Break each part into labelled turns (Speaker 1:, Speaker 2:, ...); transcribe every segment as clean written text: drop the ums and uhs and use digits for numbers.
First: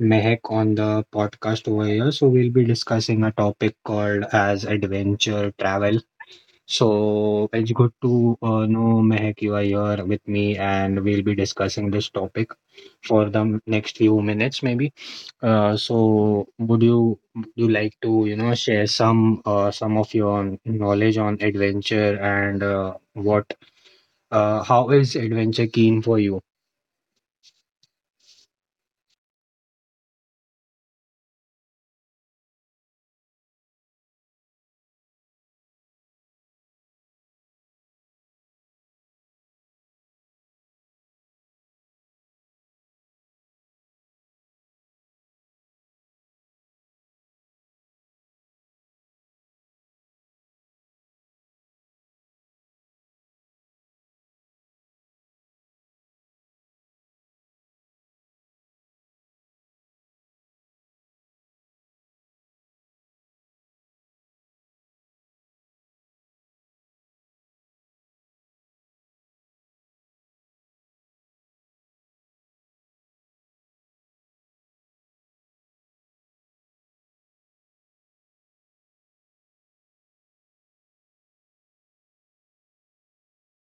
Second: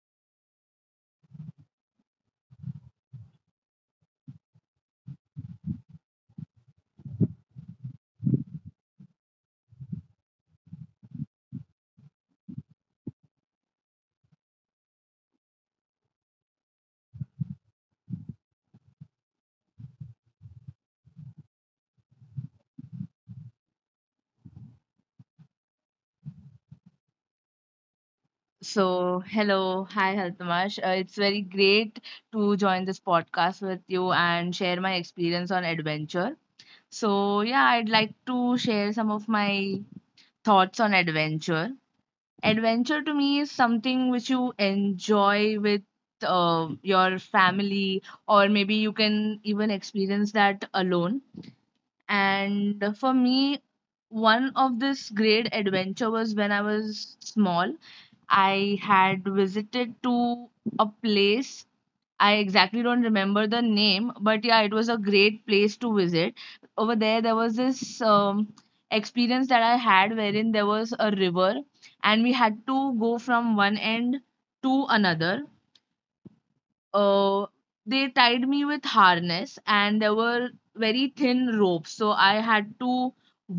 Speaker 1: Mehek on the podcast over here. So we'll be discussing a topic called as adventure travel. So it's good to know Mehek, you are here with me, and we'll be discussing this topic for the next few minutes, maybe. So would you like to, you know, share some of your knowledge on adventure and what how is adventure keen for you?
Speaker 2: So, hello, hi Haltamash. It's very great to join this podcast with you and share my experience on adventure. So, yeah, I'd like to share some of my thoughts on adventure. Adventure to me is something which you enjoy with your family, or maybe you can even experience that alone. And for me, one of this great adventure was when I was small. I had visited to a place. I exactly don't remember the name, but yeah, it was a great place to visit. Over there, there was this experience that I had wherein there was a river, and we had to go from one end to another. uh, they tied me with harness and there were very thin ropes, so I had to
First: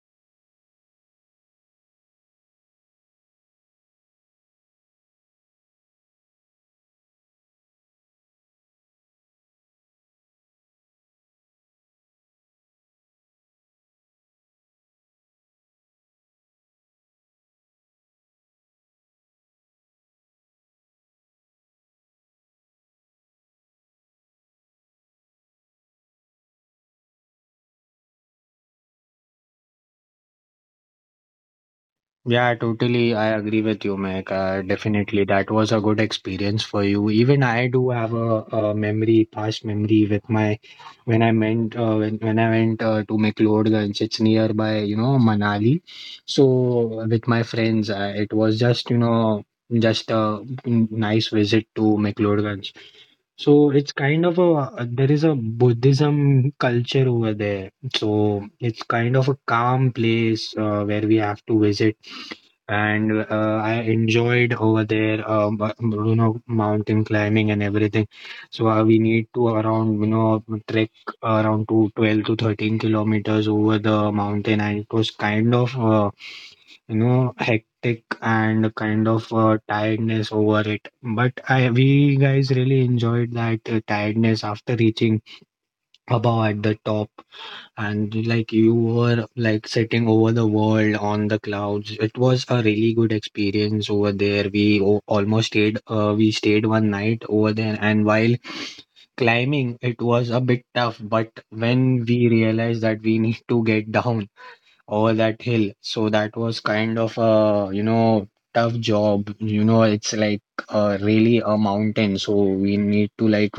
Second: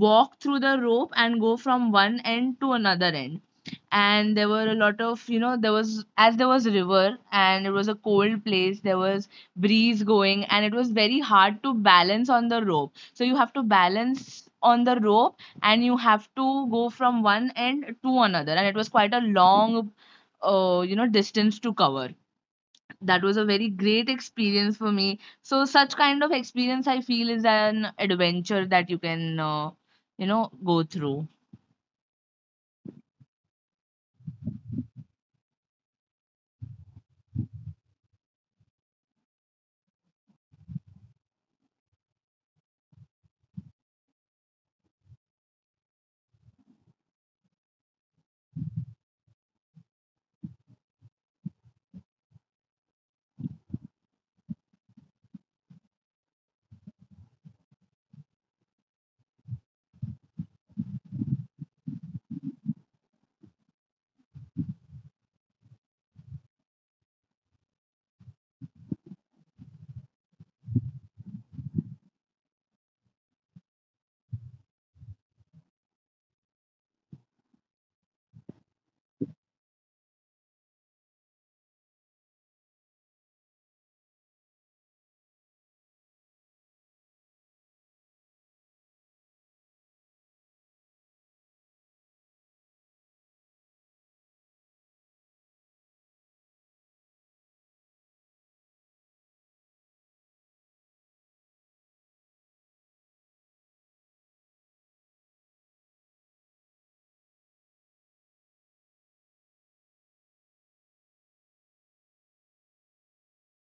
Speaker 2: walk through the rope and go from one end to another end. And there were a lot of, you know, there was, as there was river and it was a cold place, there was breeze going and it was very hard to balance on the rope. So you have to balance on the rope and you have to go from one end to another, and it was quite a long distance to cover. That was a very great experience for me. So such kind of experience I feel is an adventure that you can go through.
Speaker 1: Yeah, totally. I agree with you, Mac. Definitely, that was a good experience for you. Even I do have a memory, past memory with my when I went when I went to McLeodganj. It's nearby, you know, Manali. So with my friends, I, it was just you know just a nice visit to McLeodganj. So it's kind of a there is a Buddhism culture over there. So it's kind of a calm place where we have to visit. And I enjoyed over there, you know, mountain climbing and everything. So we need to around, you know, trek around to 12 to 13 kilometers over the mountain, and it was kind of you know hectic and kind of tiredness over it, but I we guys really enjoyed that tiredness after reaching above at the top, and like you were like sitting over the world on the clouds. It was a really good experience over there. We almost stayed we stayed one night over there, and while climbing it was a bit tough, but when we realized that we need to get down over that hill. So that was kind of a, you know, tough job. You know, it's like really a mountain. So we need to like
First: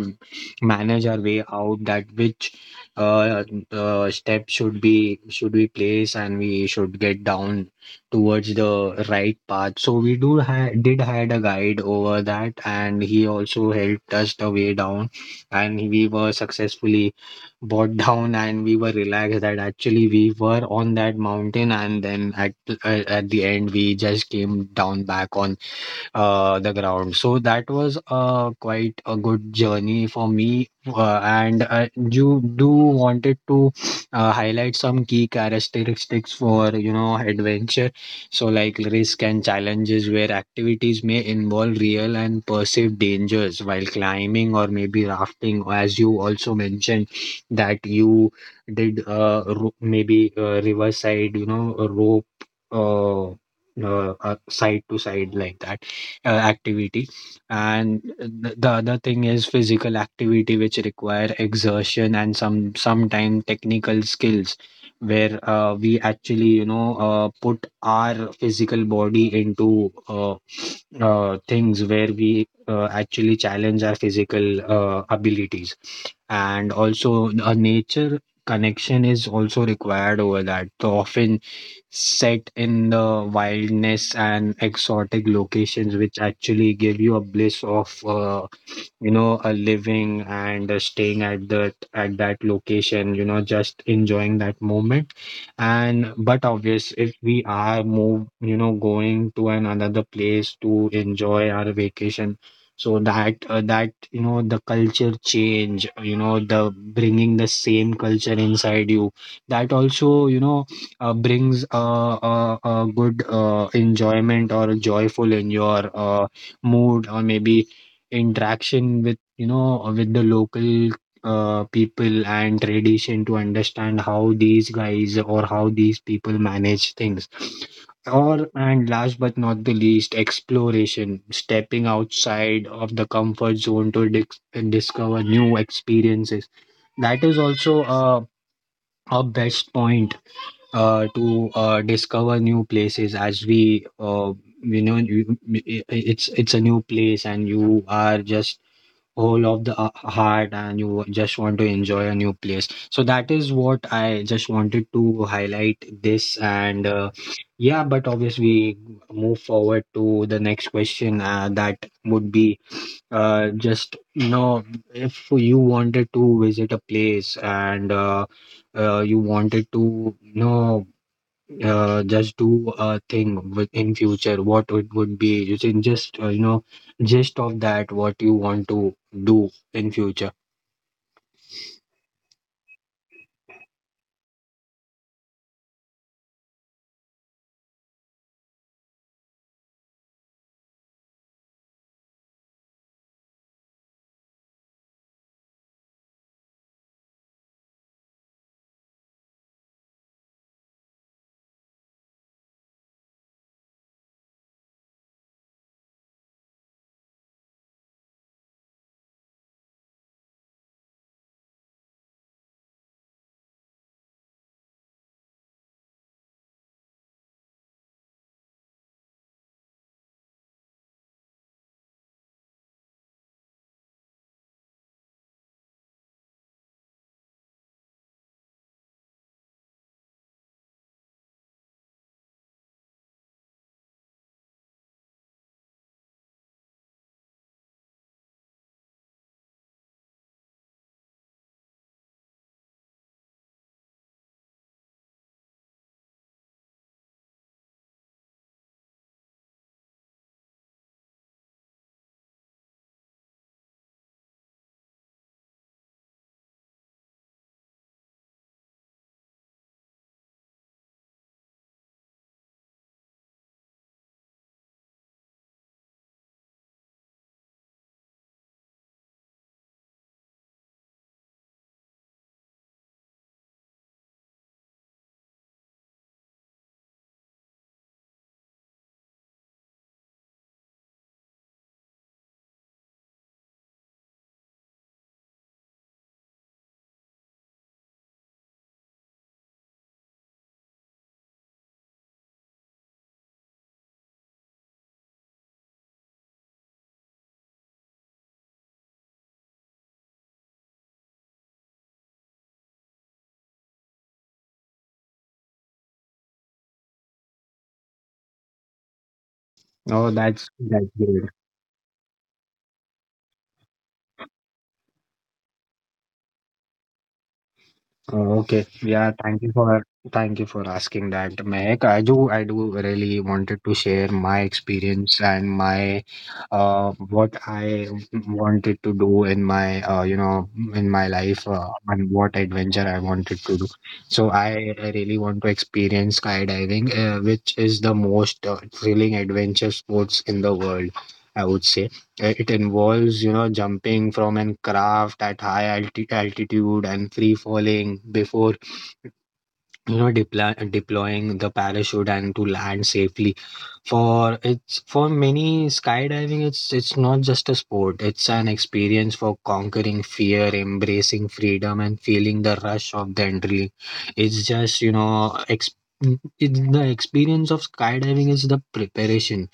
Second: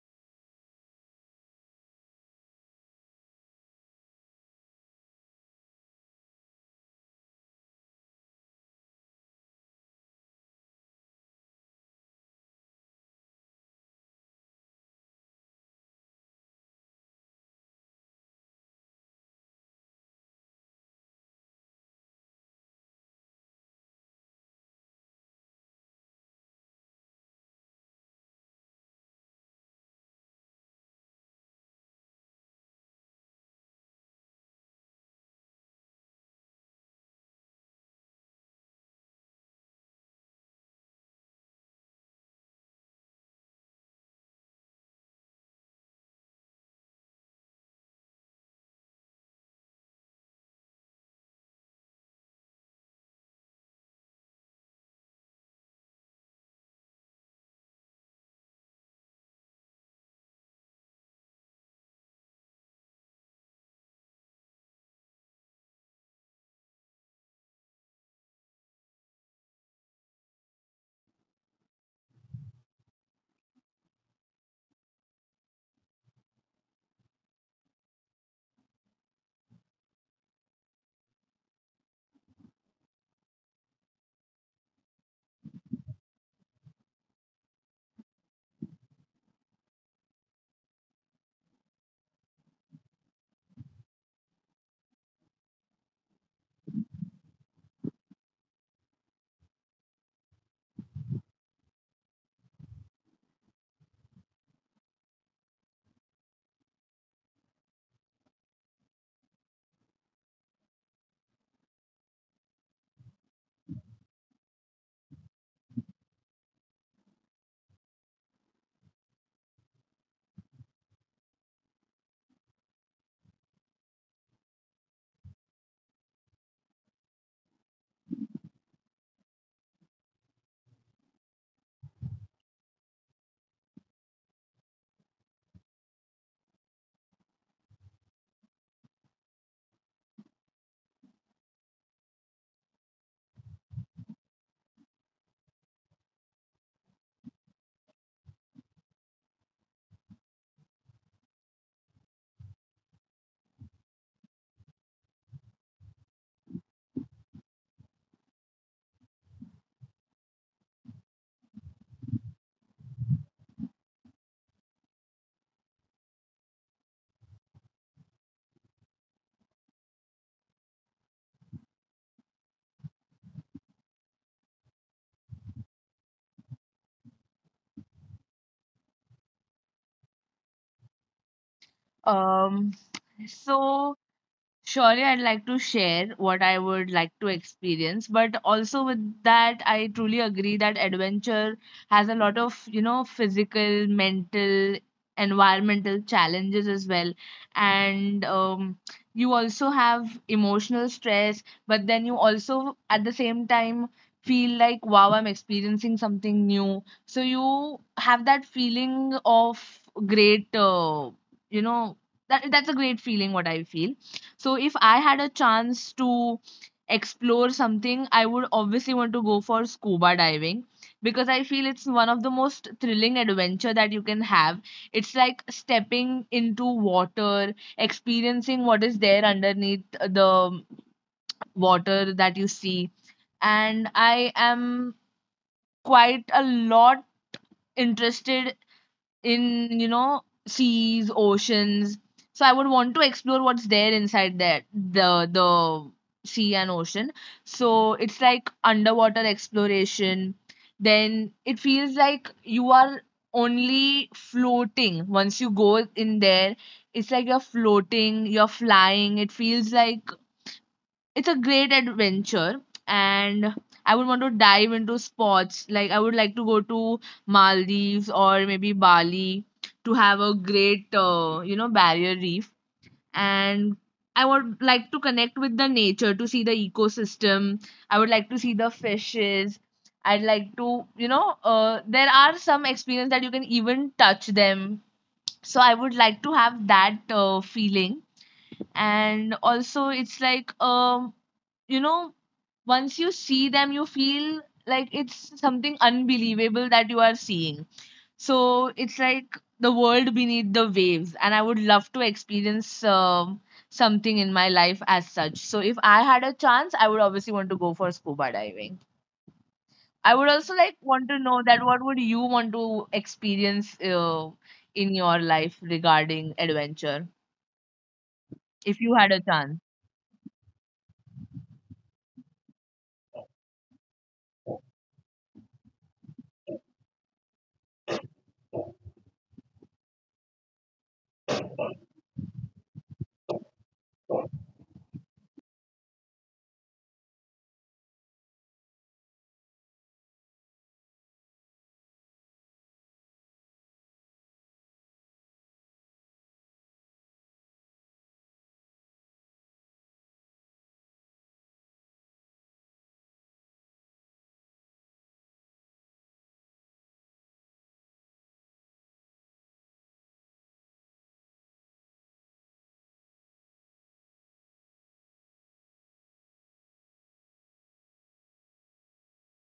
Speaker 1: manage our way out, that which uh, step should be should we place and we should get down towards the right path. So we do ha did had a guide over that, and he also helped us the way down, and we were successfully brought down, and we were relaxed that actually we were on that mountain, and then at the end we just came down back on the ground. So that was quite a good journey for me. And You do wanted to highlight some key characteristics for you know adventure. So like risk and challenges, where activities may involve real and perceived dangers while climbing or maybe rafting, as you also mentioned that you did ro- maybe riverside, you know, a rope uh, side to side like that activity. And the other thing is physical activity which require exertion and some sometime technical skills, where we actually you know put our physical body into things where we actually challenge our physical abilities. And also a nature connection is also required over that, so often set in the wildness and exotic locations, which actually give you a bliss of you know living and staying at that location, you know, just enjoying that moment. And but obvious, if we are move you know going to an another place to enjoy our vacation, so that that you know the culture change, you know, the bringing the same culture inside you, that also you know brings a good enjoyment or joyful in your mood, or maybe interaction with you know with the local people and tradition, to understand how these guys or how these people manage things. Or, and last but not the least, exploration, stepping outside of the comfort zone to discover new experiences. That is also a best point to discover new places, as we you know you, it's a new place and you are just whole of the heart, and you just want to enjoy a new place. So that is what I just wanted to highlight this. And yeah, but obviously move forward to the next question, that would be just you know, if you wanted to visit a place and you wanted to you know just do a thing with in future, what it would be. You can just you know gist of that what you want to do in future.
Speaker 2: um so Surely, I'd like to share what I would like to experience, but also with that, I truly agree that adventure has a lot of, you know, physical, mental, environmental challenges as well. And you also have emotional stress, but then you also, at the same time, feel like, wow, I'm experiencing something new. So you have that feeling of great, you know, that's a great feeling, what I feel. So if I had a chance to explore something, I would obviously want to go for scuba diving because I feel it's one of the most thrilling adventure that you can have. It's like stepping into water, experiencing what is there underneath the water that you see. And I am quite a lot interested in, you know, seas, oceans. So I would want to explore what's there inside, that the sea and ocean. So it's like underwater exploration. Then it feels like you are only floating. Once you go in there, it's like you're floating, you're flying, it feels like it's a great adventure. And I would want to dive into spots, like I would like to go to Maldives or maybe Bali to have a great, you know, barrier reef. And I would like to connect with the nature to see the ecosystem. I would like to see the fishes. I'd like to, you know, there are some experience that you can even touch them. So I would like to have that feeling. And also it's like, you know, once you see them, you feel like it's something unbelievable that you are seeing. So it's like the world beneath the waves, and I would love to experience something in my life as such. So if I had a chance, I would obviously want to go for scuba diving. I
Speaker 1: Oh,
Speaker 2: would also
Speaker 1: that's
Speaker 2: like
Speaker 1: that's
Speaker 2: want to know
Speaker 1: great.
Speaker 2: that what would you want to experience in your life regarding adventure
Speaker 1: Oh, okay.
Speaker 2: if you had
Speaker 1: Yeah,
Speaker 2: a
Speaker 1: thank
Speaker 2: chance.
Speaker 1: you for thank you for asking that, Mehak. I do really wanted to share my experience and my what I wanted to do in my you know in my life and what adventure I wanted to do. So I really want to experience skydiving, which is the most thrilling adventure sports in the world, I would say. It involves you know jumping from an craft at high altitude and free falling before you know deploying the parachute and to land safely. For it's for many skydiving, it's not just a sport, it's an experience for conquering fear, embracing freedom, and feeling the rush of the adrenaline. It's just you know it's the experience of skydiving is the preparation,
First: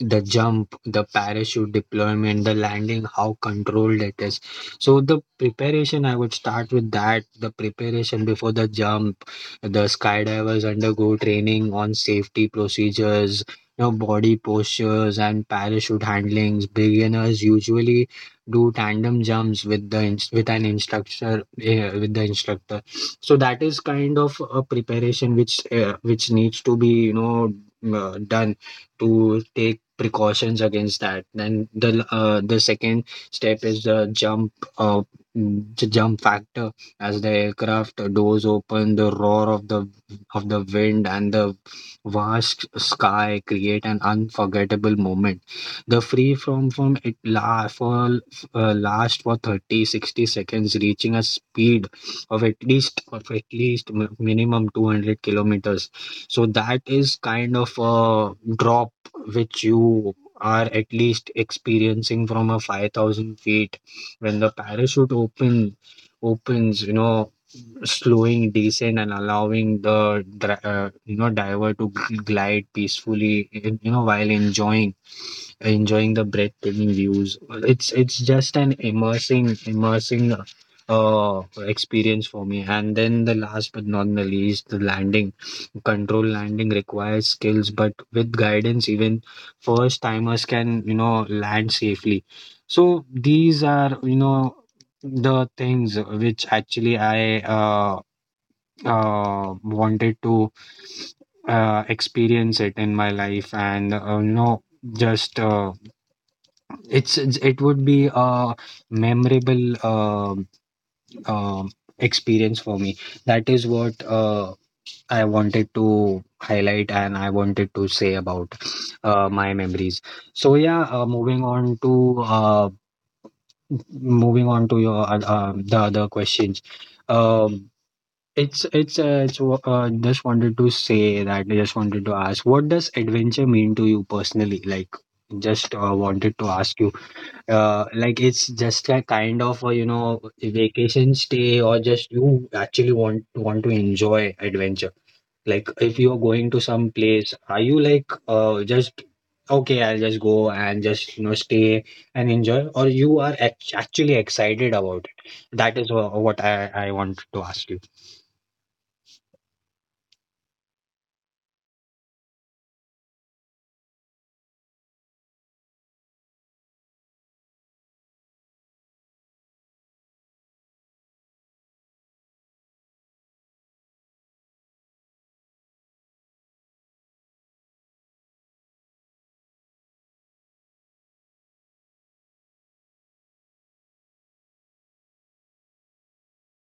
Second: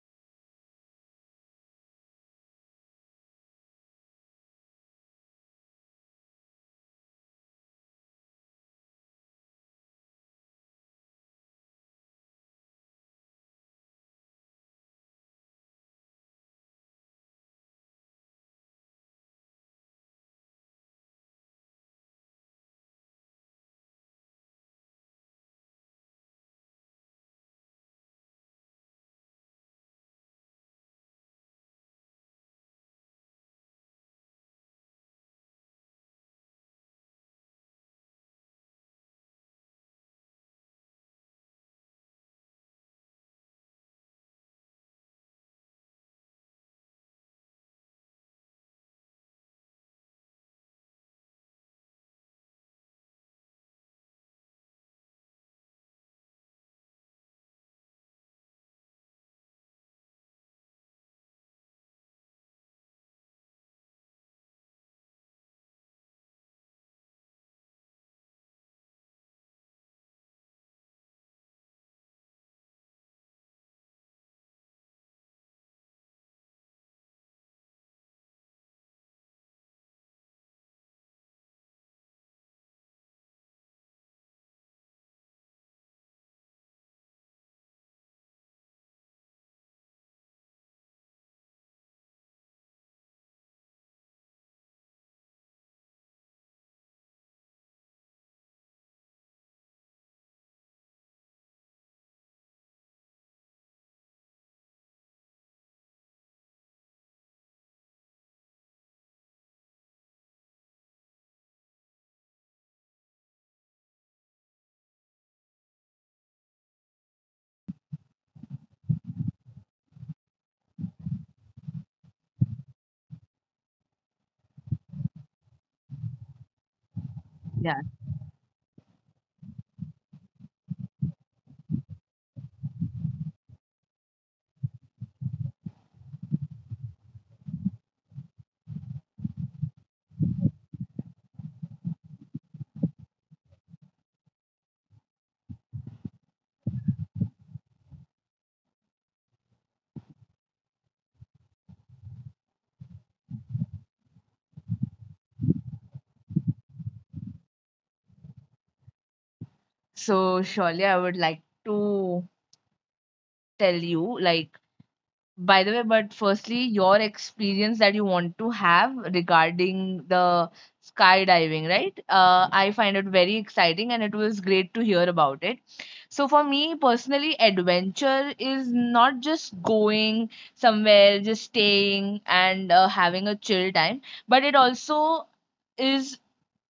Speaker 1: the jump, the parachute deployment, the landing, how controlled it is. So the preparation, I would start with that. The preparation before the jump, the skydivers undergo training on safety procedures, you know, body postures, and parachute handlings. Beginners usually do tandem jumps with with an instructor with the instructor. So that is kind of a preparation which needs to be you know done, to take precautions against that. Then the second step is the jump the jump factor. As the aircraft doors open, the roar of the wind and the vast sky create an unforgettable moment. The free from it la for last for 30 to 60 seconds, reaching a speed of at least mi- minimum 200 kilometers. So that is kind of a drop which you are at least experiencing from a 5,000 feet. When the parachute opens, you know, slowing descent and allowing the you know diver to glide peacefully, you know, while enjoying the breathtaking views. It's just an immersing experience for me. And then the last but not the least, the landing. Control landing requires skills, but with guidance, even first timers can you know land safely. So these are you know the things which actually I wanted to experience it in my life. And you know just it would be a memorable um experience for me. That is what I wanted to highlight and I wanted to say about my memories. So yeah, moving on to your the other questions. Um,
Speaker 2: Yeah,
Speaker 1: just wanted to say that I just wanted to ask, what does adventure mean to you personally? Like, just wanted to ask you like it's just a kind of a, you know, a vacation stay, or just you actually want to enjoy adventure. Like if you're going to some place, are you like just okay I'll just go and just you know stay and enjoy, or you are actually excited about it. That is what I want to ask you.
Speaker 2: so surely I would like to tell you, like, by the way, but firstly, your experience that you want to have regarding the skydiving, right? I find it very exciting and it was great to hear about it. So for me personally, adventure is not just going somewhere, just staying and having a chill time, but it also is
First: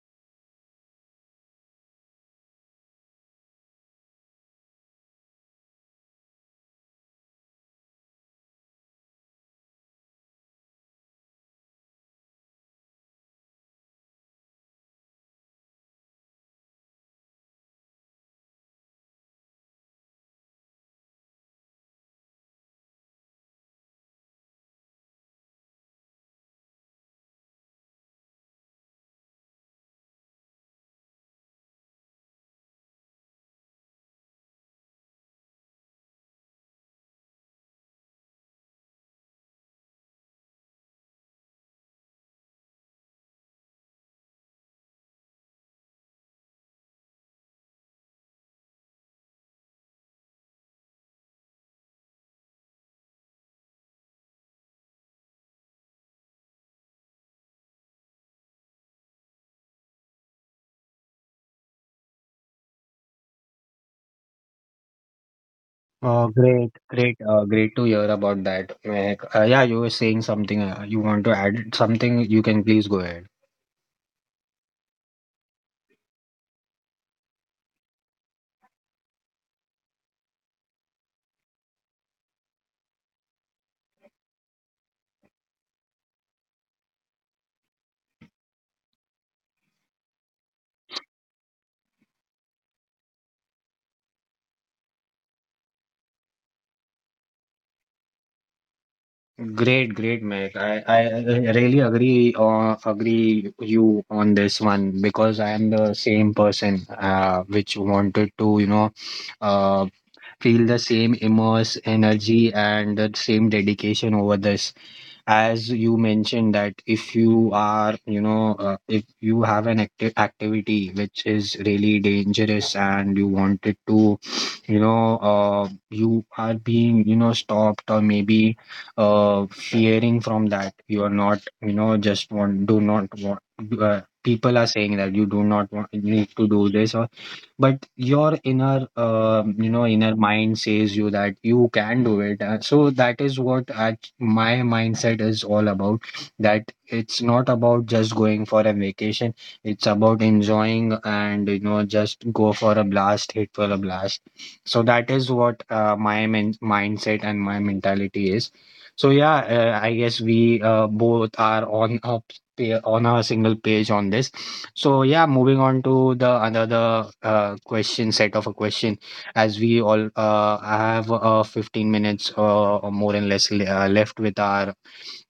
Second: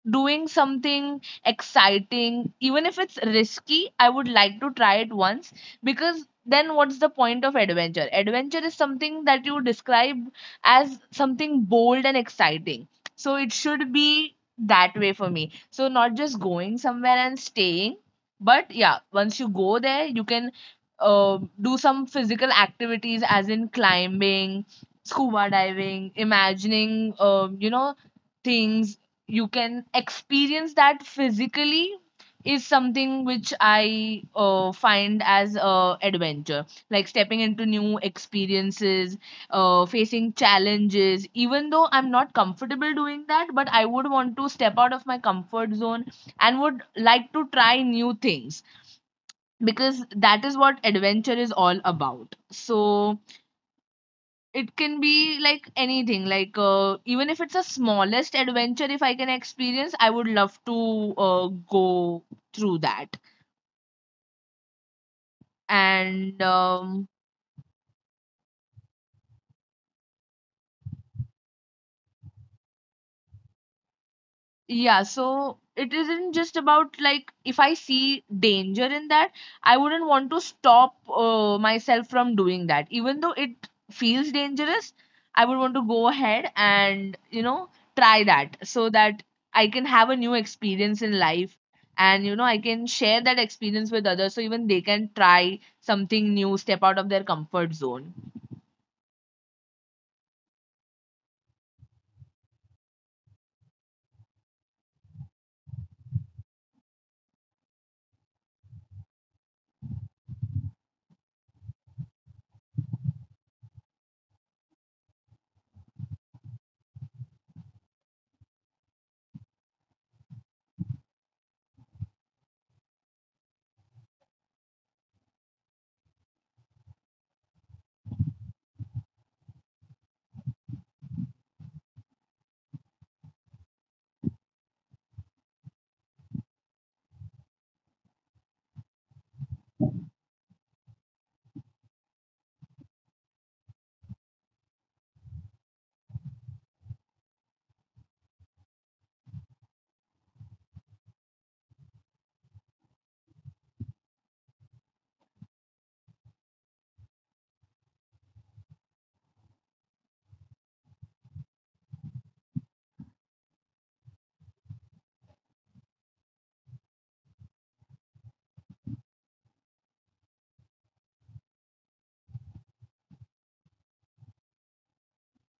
Speaker 2: doing something exciting. Even if it's risky, I would like to try it once, because then what's the point of adventure? Adventure is something that you describe as something bold and exciting. So it should be that way for me. So not just going somewhere and staying, but yeah, once you go there, you can do some physical activities, as in climbing, scuba diving, imagining, you know, things you can experience that physically is something which I find as adventure, like stepping into new experiences, facing challenges even though I'm not comfortable doing that, but I would want to step out of my comfort zone and would like to try new things because that is what adventure is all about. So it can be like anything, like even if it's a smallest adventure, if I can experience I would love to go through that. And
Speaker 1: Oh, great, great to hear about that. Like, yeah, you were saying something, you want to add something you can please go ahead.
Speaker 2: Yeah, so it isn't just about, like, if I see danger in that, I wouldn't want to stop myself from doing that. Even though it feels dangerous, I would want to go ahead and, you know, try that so that I can have a new experience in life and, you know, I can share that experience with others so even they can try something new, step out of their comfort zone.
Speaker 1: Great, great, Meg. I really agree agree you on this one because I am the same person which wanted to, uh, feel the same immense energy and the same dedication over this, as you mentioned, that if you are, if you have an active activity which is really dangerous and you wanted to, you are being, you know, stopped or maybe fearing from that, you are not, you know, just want do not want, people are saying that you do not want need to do this or, but your inner inner mind says you that you can do it. So that is what I my mindset is all about. That it's not about just going for a vacation, it's about enjoying and, you know, just go for a blast, hit for a blast. So that is what my mindset and my mentality is. So yeah, I guess we both are on a on a single page on this. So yeah, moving on to the another question set of a question. As we all have 15 minutes or more and less left with our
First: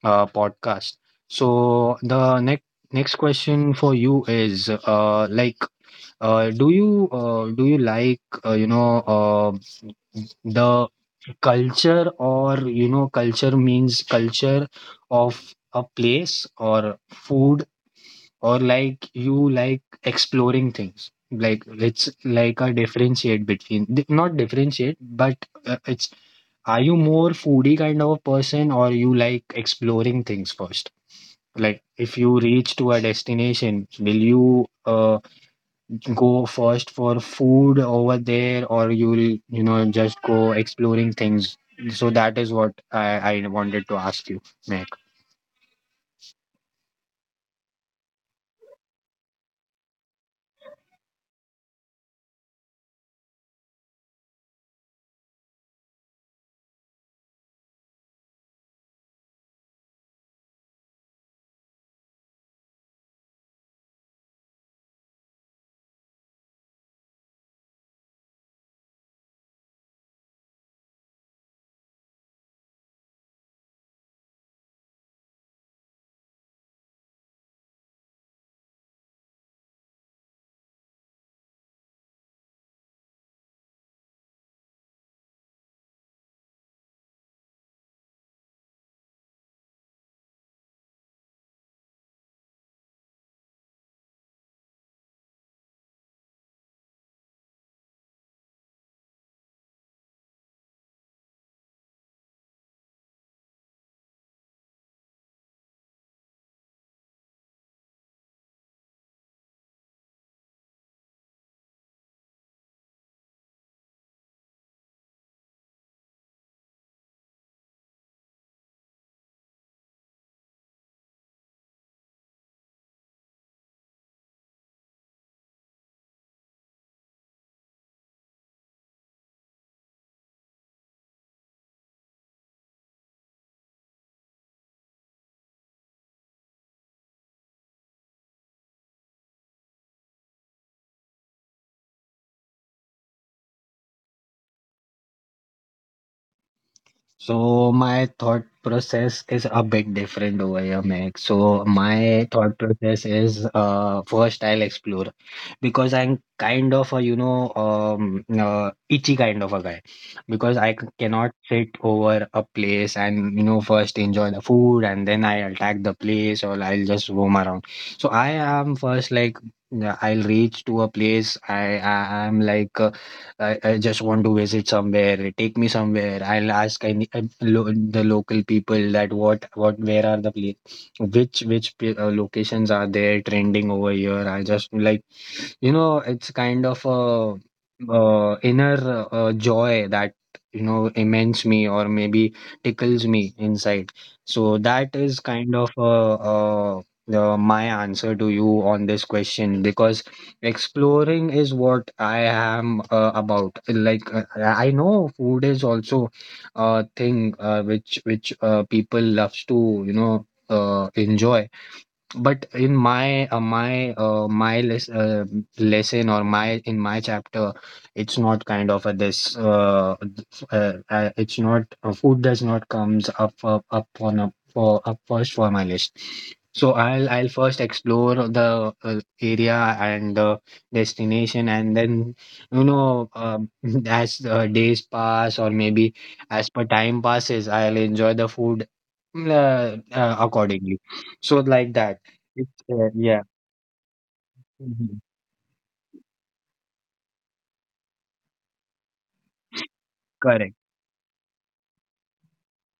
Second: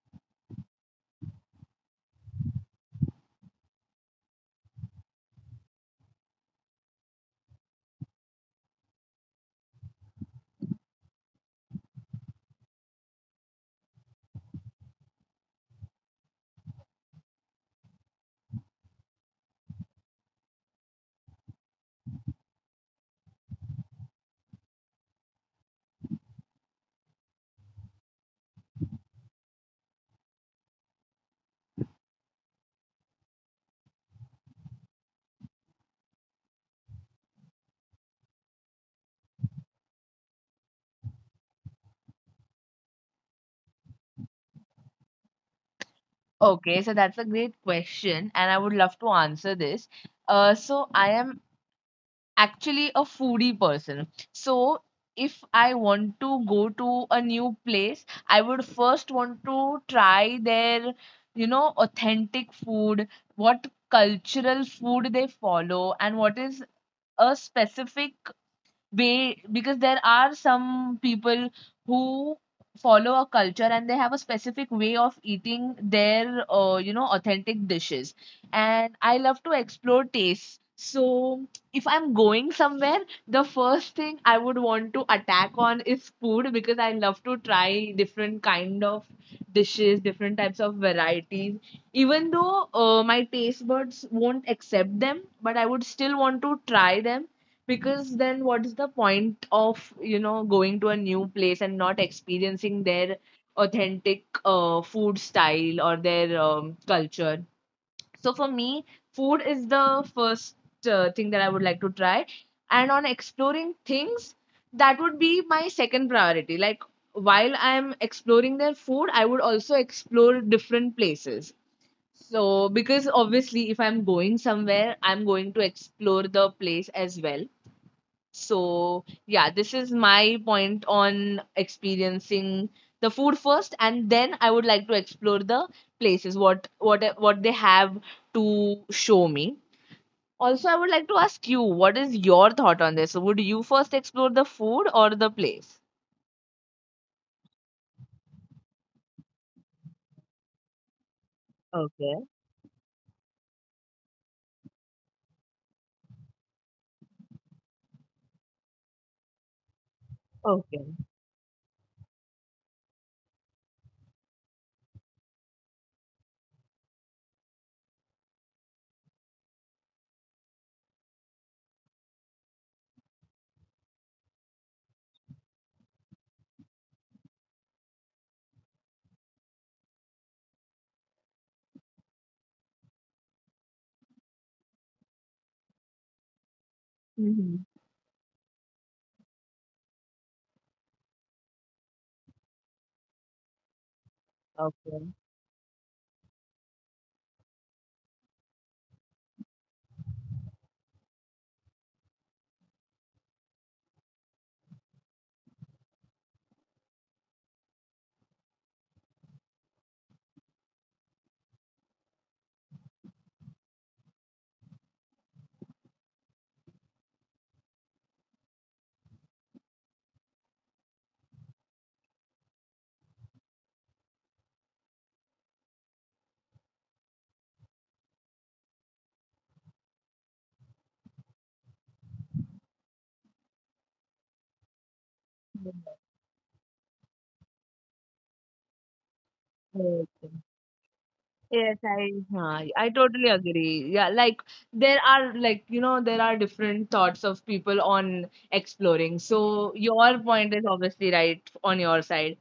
Speaker 1: podcast. So the next next question for you is like, do you like the culture, or, you know, culture means culture of a place or food, or like, you like exploring things, like it's like a differentiate between not differentiate but it's, are you more foodie kind of a person or you like exploring things first? Like if you reach to a destination, will you go first for food over there, or you'll, you know, just go exploring things? So that is what I wanted to ask you, Mac.
Speaker 2: Okay, so that's a great question, and I would love to answer this. So I am actually a foodie person. So if I want to go to a new place, I would first want to try their, you know, authentic food, what cultural food they follow, and what is a specific way, because there are some people who follow a culture and they have a specific way of eating their, you know, authentic dishes. And I love to explore tastes. So if I'm going somewhere, the first thing I would want to attack on is food, because I love to try different kind of dishes, different types of varieties. Even though my taste buds won't accept them, but I would still want to try them, because then what is the point of, you know, going to a new place and not experiencing their authentic food style or their, culture? So for me, food is the first thing that I would like to try. And on exploring things, that would be my second priority. Like, while I'm exploring their food, I would also explore different places. So, because obviously, if I'm going somewhere, I'm going to explore the place as well. So, yeah, this is my point on experiencing the food first, and then I would like to explore the places, what they have to show me. Also, I would like to ask you, what is your thought on this? Would you first explore the food or the place?
Speaker 1: So my thought process is a bit different over here, Meg. So my
Speaker 2: Okay.
Speaker 1: thought process is, uh, first I'll explore, because I'm kind of a, you know, itchy kind of a guy, because I
Speaker 2: Okay.
Speaker 1: cannot sit over a place and, you know, first enjoy the food and then I attack the place, or I'll just roam around. So I am first like, yeah, I'll reach to a place. I am like, I just want to visit somewhere. Take me somewhere. I'll ask any the local people that what where are the place, which which locations are there trending over here. I just like, you know, it's kind of a
Speaker 2: Mhm.
Speaker 1: uh, inner joy that, you know, immense me or maybe tickles me inside. So that is
Speaker 2: Okay.
Speaker 1: kind of my answer to you on this question. Because exploring is what I am about. Like I know food is also a thing which people loves to, you know, enjoy. But in my lesson, or my in my chapter, it's not kind of a this it's not, food does not comes up first for my list. So I'll first explore the area and the destination, and then, you know um, as the days pass, or maybe as per time passes, I'll enjoy the food
Speaker 2: Okay.
Speaker 1: accordingly. So like that.
Speaker 2: Yes, I
Speaker 1: It's, yeah,
Speaker 2: I totally agree. Yeah, like
Speaker 1: Mhm.
Speaker 2: there are, like, you know, there are different thoughts of people on exploring. So
Speaker 1: Correct.
Speaker 2: your point is obviously right on your side.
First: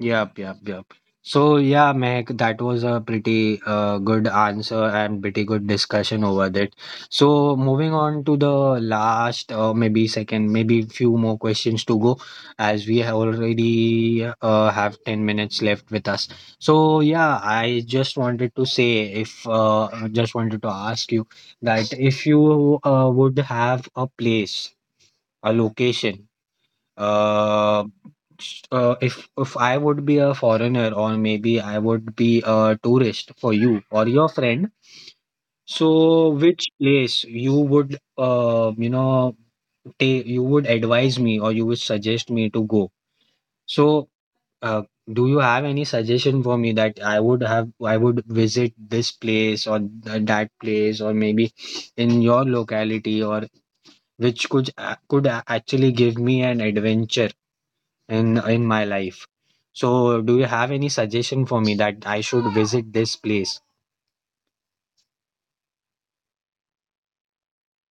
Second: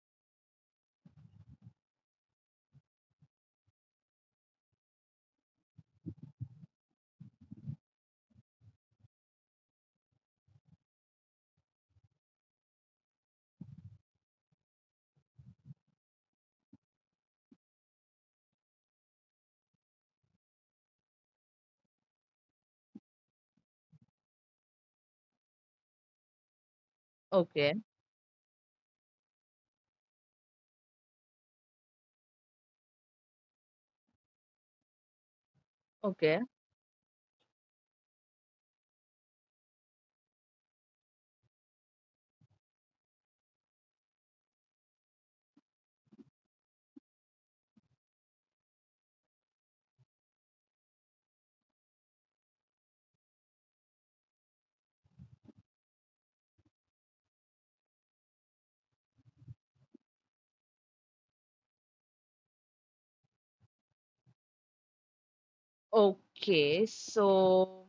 Speaker 1: Yep, yep, yep. So yeah, Mehak, that was a pretty good answer and pretty good discussion over that. So moving on to the last, maybe second, maybe few more questions to go, as we have already have 10 minutes left with us. So yeah, I just wanted to say, if I just wanted to ask you that if you would have a place, a location,
Speaker 2: Okay,
Speaker 1: uh, if I would be a foreigner, or maybe I would be a tourist for you or your friend, so
Speaker 2: okay,
Speaker 1: which place you would you know, take you would advise me or you would suggest me to go. So uh, do you have any suggestion for me that I would have I would visit this place or that place, or maybe in your locality, or which could actually give me an adventure? In my life. So, do you have any suggestion for me that I should visit this place?
Speaker 2: okay. So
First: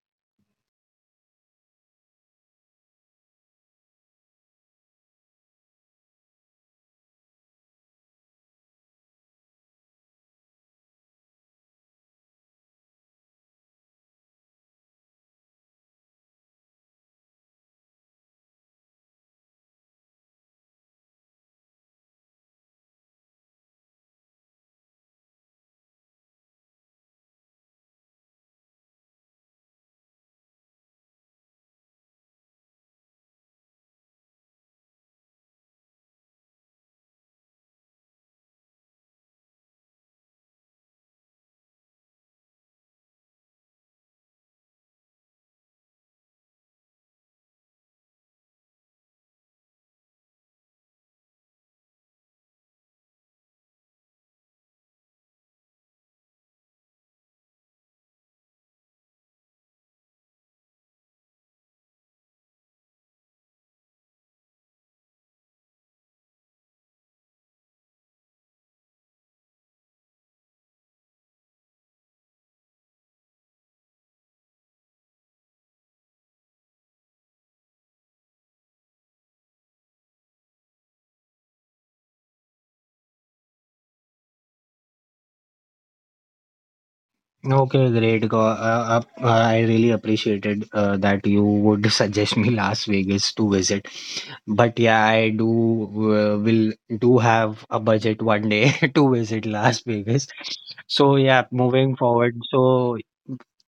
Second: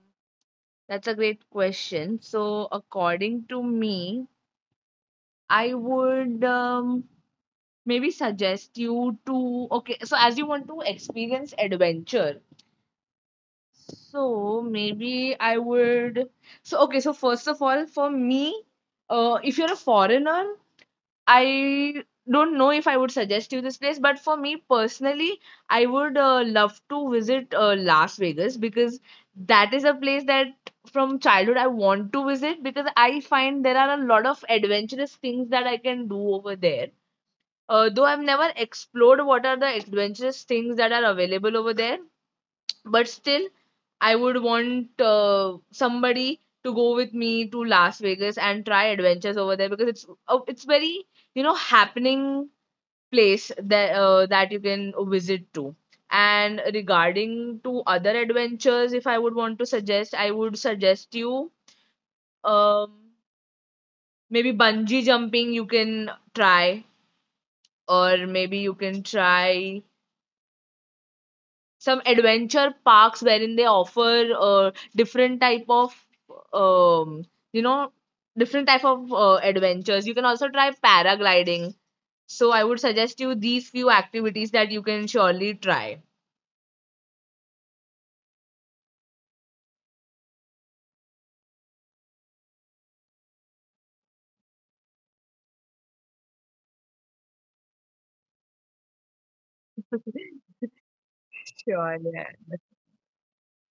Speaker 2: that's a great question. So according to me, I would, maybe suggest you to okay. So as you want to experience adventure, so maybe I would. So okay, so first of all, for me, if you're a foreigner, I don't know if I would suggest you this place, but for me personally, I would love to visit Las Vegas because that is a place that from childhood I want to visit, because I find there are a lot of adventurous things that I can do over there. Though I've never explored what are the adventurous things that are available over there, but still I would want somebody to go with me to Las Vegas and try adventures over there, because it's, it's very, you know, happening place that that you can visit to. And regarding to other adventures, if I would want to suggest, I would suggest you, um maybe bungee jumping you can try, or maybe you can try some adventure parks wherein they offer, different type of, um, you know, different type of adventures. You can also try paragliding. So I would suggest you these few activities that you can surely try.
Speaker 1: Okay, great. I really appreciated that you would suggest me Las Vegas to visit. But yeah, I do will do have a budget one day to visit Las Vegas. So yeah,
Speaker 2: Sure,
Speaker 1: moving
Speaker 2: yeah.
Speaker 1: forward. So,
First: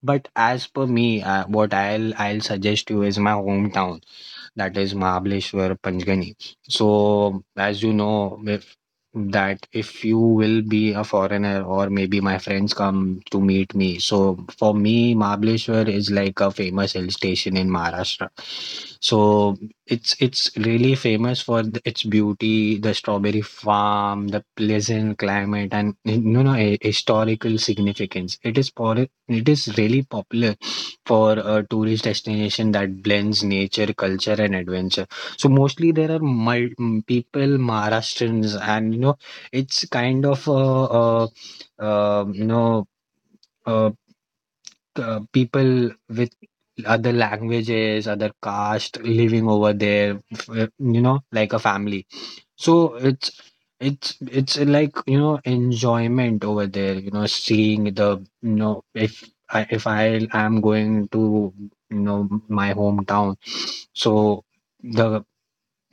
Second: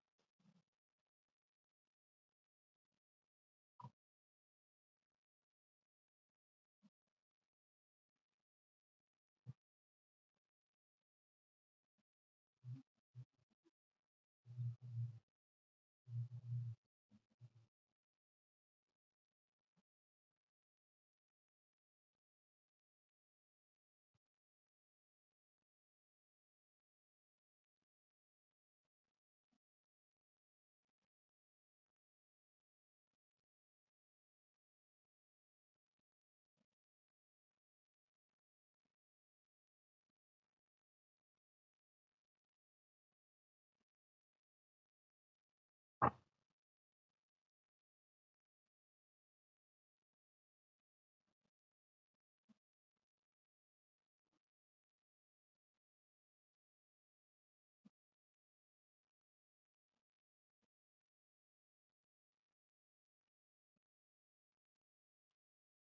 Speaker 1: but as per me, what I'll suggest you is my hometown. That is Mahabaleshwar Panchgani. So, as you know, that if you will be a foreigner, or maybe my friends come to meet me. So for me, Mahabaleshwar is like a famous hill station in Maharashtra. So it's really famous for its beauty, the strawberry farm, the pleasant climate, and, you know, a, historical significance. It is really popular for a tourist destination that blends nature, culture, and adventure. So mostly there are people Maharashtrians, and, you know, it's kind of um you know uh, people with other languages, other caste living over there, you know, like a family. So it's like, you know, enjoyment over there. You know, seeing the, you know, if I am going to, you know, my hometown, so the,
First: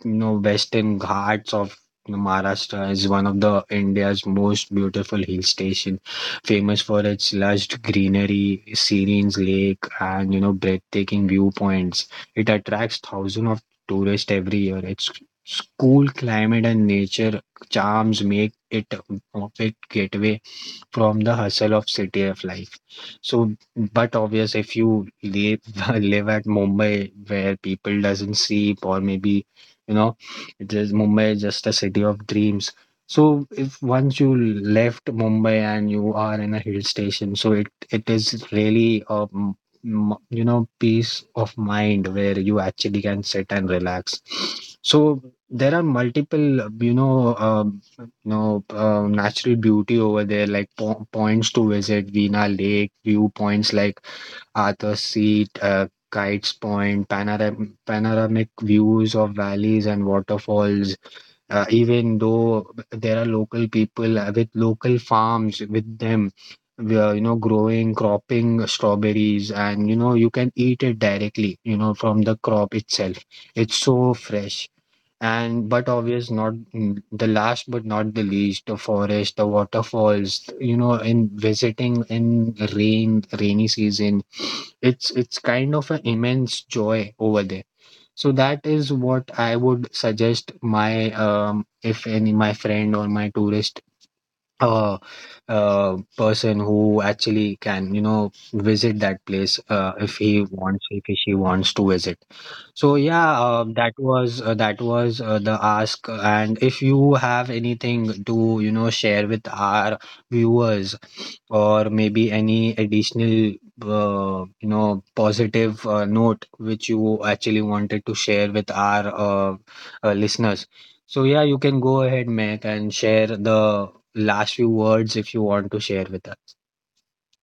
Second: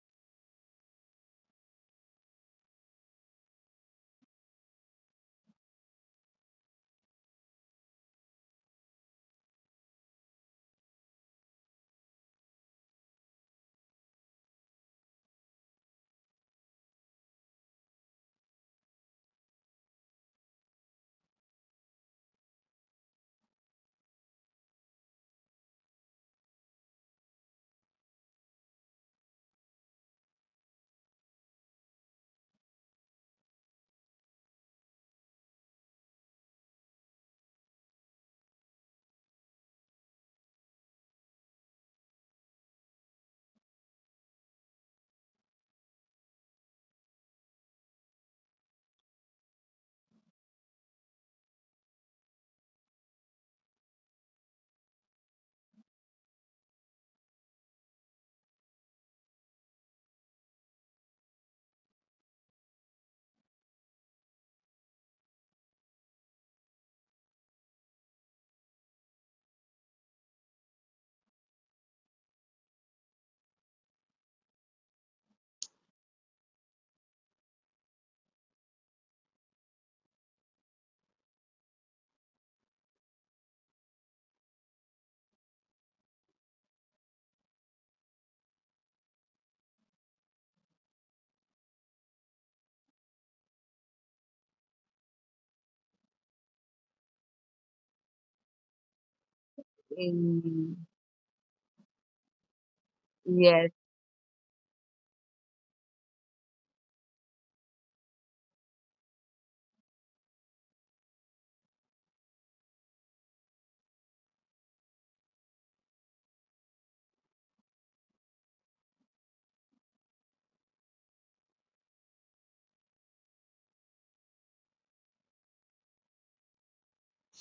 Speaker 1: you know, western ghats of Maharashtra is one of the India's most beautiful hill station, famous for its lush greenery, serene lake, and, you know, breathtaking viewpoints. It attracts thousands of tourists every year. Its cool climate and nature charms make it a perfect gateway from the hustle of city of life. So, but obvious, if you live live at Mumbai, where people doesn't sleep, or maybe, you know, it is Mumbai is just a city of dreams. So if once you left Mumbai and you are in a hill station, so it is really a you know, peace of mind where you actually can sit and relax. So there are multiple, you know, no, natural beauty over there, like po points to visit, Veena Lake, viewpoints like Arthur's Seat, Kites Point, panoramic views of valleys and waterfalls. Even though there are local people with local farms with them, we are, you know, growing, cropping strawberries, and, you know, you can eat it directly, you know, from the crop itself. It's so fresh. And but obvious not, the last but not the least, the forest, the waterfalls, you know, in visiting in rain rainy season, it's kind of an immense joy over there. So that is what I would suggest my, um, if any my friend or my tourist, a, a person who actually can, you know, visit that place, if he
Speaker 2: Mm,
Speaker 1: wants, if she wants to visit. So yeah,
Speaker 2: yes.
Speaker 1: that was the ask. And if you have anything to, you know, share with our viewers, or maybe any additional you know, positive note which you actually wanted to share with our uh, listeners, so yeah, you can go ahead, Mac, and share the last few words if you want to share with us.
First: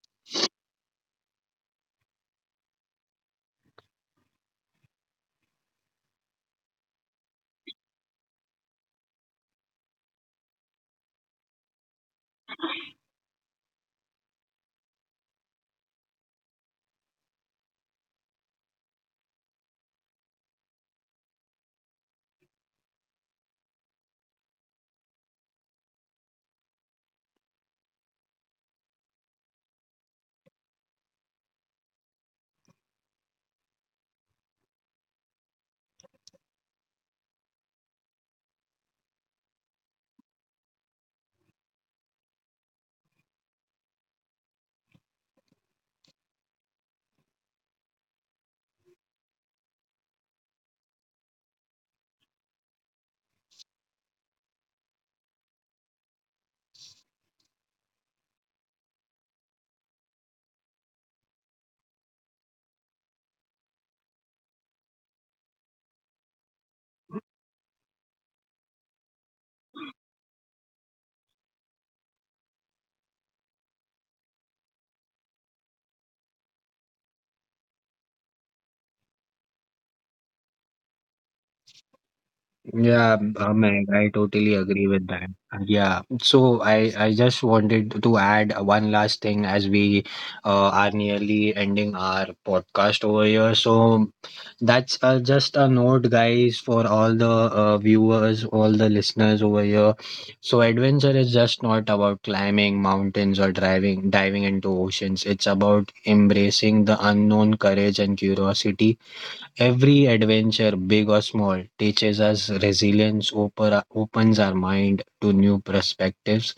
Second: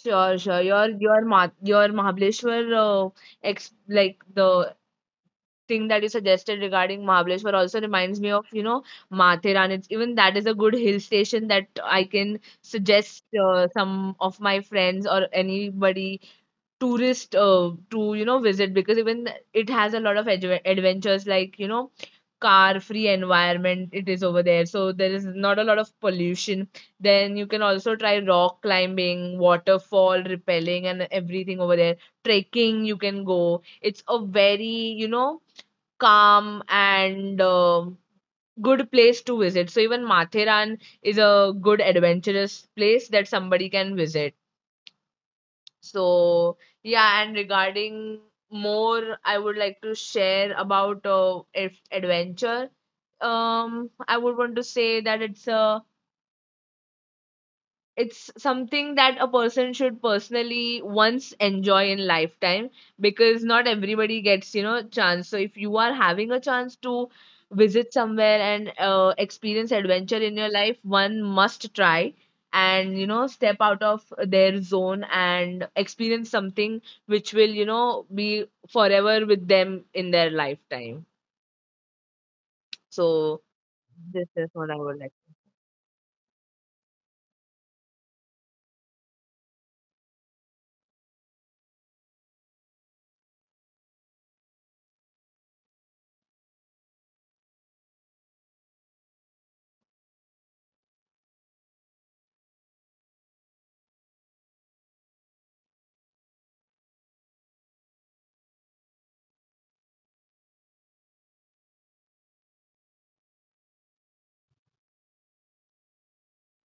Speaker 2: Sure. Your your Mahabaleshwar, ex- like the thing that you suggested regarding Mahabaleshwar also reminds me of, you know, Mathiran. It's even that is a good hill station that I can suggest some of my friends or anybody tourist to, you know, visit because even it has a lot of adventures, like, you know, car free environment it is over there, so there is not a lot of pollution. Then you can also try rock climbing, waterfall rappelling, and everything over there. Trekking you can go. It's a very, you know, calm and good place to visit. So even Matheran is a good adventurous place that somebody can visit. So yeah, and regarding more, I would like to share about, if adventure. I would want to say that it's a, it's something that a person should personally once enjoy in lifetime, because not everybody gets, you know, chance. So if you are having a chance to visit somewhere and experience adventure in your life, one must try and, you know, step out of their zone and experience something which will, you know, be forever with them in their lifetime.
Speaker 1: Yeah,
Speaker 2: So
Speaker 1: Meg, I
Speaker 2: this is
Speaker 1: totally
Speaker 2: what I
Speaker 1: agree
Speaker 2: would like.
Speaker 1: with that. Yeah, so I just wanted to add one last thing. As we are nearly ending our podcast over here. So that's just a note, guys, for all the viewers, all the listeners over here. So adventure is just not about climbing mountains or driving diving into oceans. It's about embracing the unknown, courage, and curiosity. Every adventure, big or small, teaches us resilience, opens our mind to new perspectives,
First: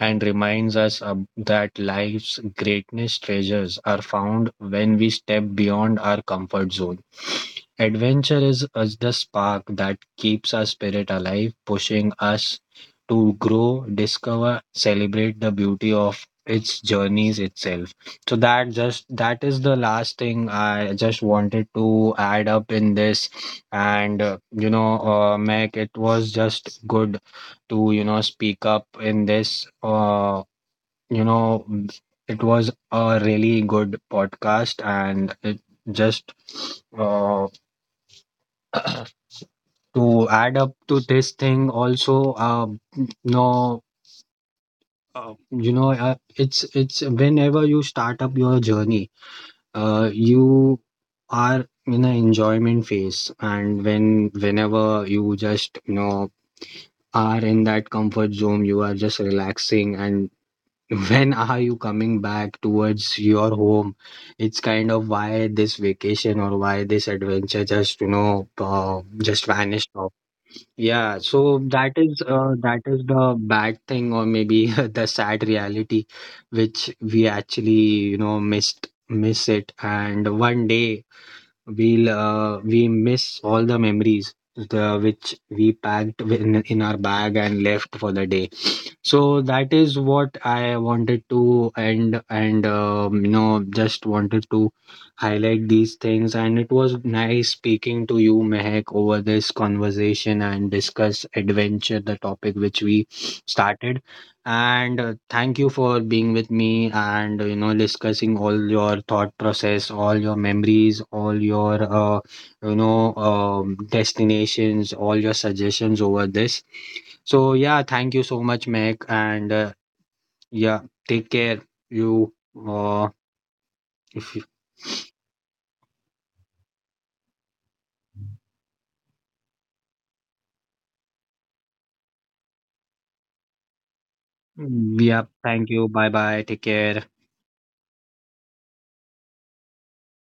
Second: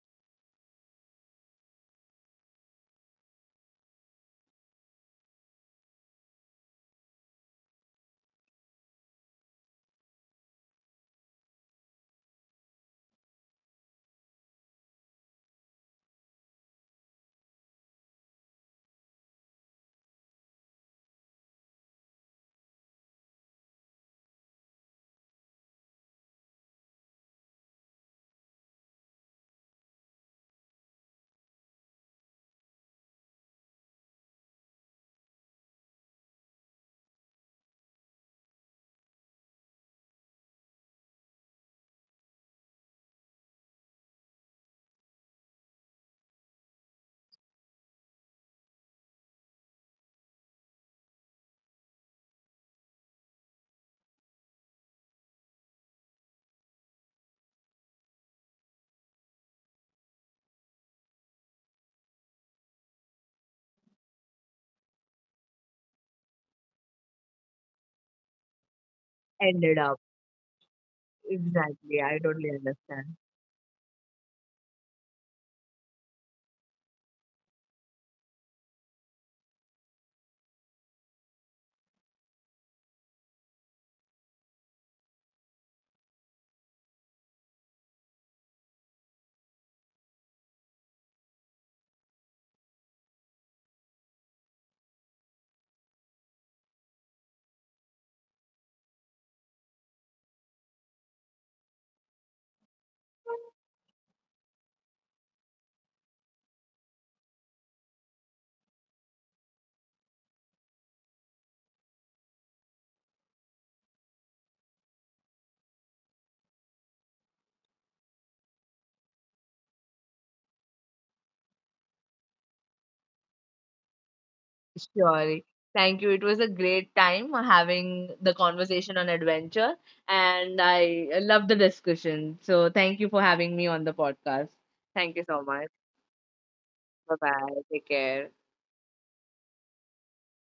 Speaker 1: and reminds us of that life's greatness treasures are found when we step beyond our comfort zone. Adventure is the spark that keeps our spirit alive, pushing us to grow, discover, celebrate the beauty of its journeys itself. So that just that is the last thing I just wanted to add up in this. And Mac, it was just good to, you know, speak up in this. You know, it was a really good podcast. And it just uh, to add up to this thing also, no you know, it's whenever you start up your journey, you are in an enjoyment phase. And whenever you just, you know, are in that comfort zone, you are just relaxing. And when are you coming back towards your home, it's kind of, why this vacation, or why this adventure just, you know, just
Speaker 2: Ended
Speaker 1: vanished
Speaker 2: up.
Speaker 1: off. Yeah, so that
Speaker 2: Exactly, I
Speaker 1: is
Speaker 2: totally understand.
Speaker 1: the bad thing, or maybe the sad reality, which we actually, you know, miss it. And one day we'll we miss all the memories the, which we packed in our bag and left for the day. So that is what I wanted to end. And, you know, just wanted to highlight these things. And it was nice speaking to you, Mehak, over this conversation, and discuss adventure, the topic which we started. And thank you for being with me, and, you know, discussing all your thought process, all your memories, all your destinations, all your suggestions over this. So yeah, thank you so much, Mac. And yeah, take care. You uh, if you,
Speaker 2: Sure. Thank you. It was a great time having the conversation on adventure, and I love the discussion. So, thank you for having me on the podcast. Thank you
Speaker 1: Yeah,
Speaker 2: so much.
Speaker 1: thank you. Bye bye. Take care.
Speaker 2: Bye bye. Take care.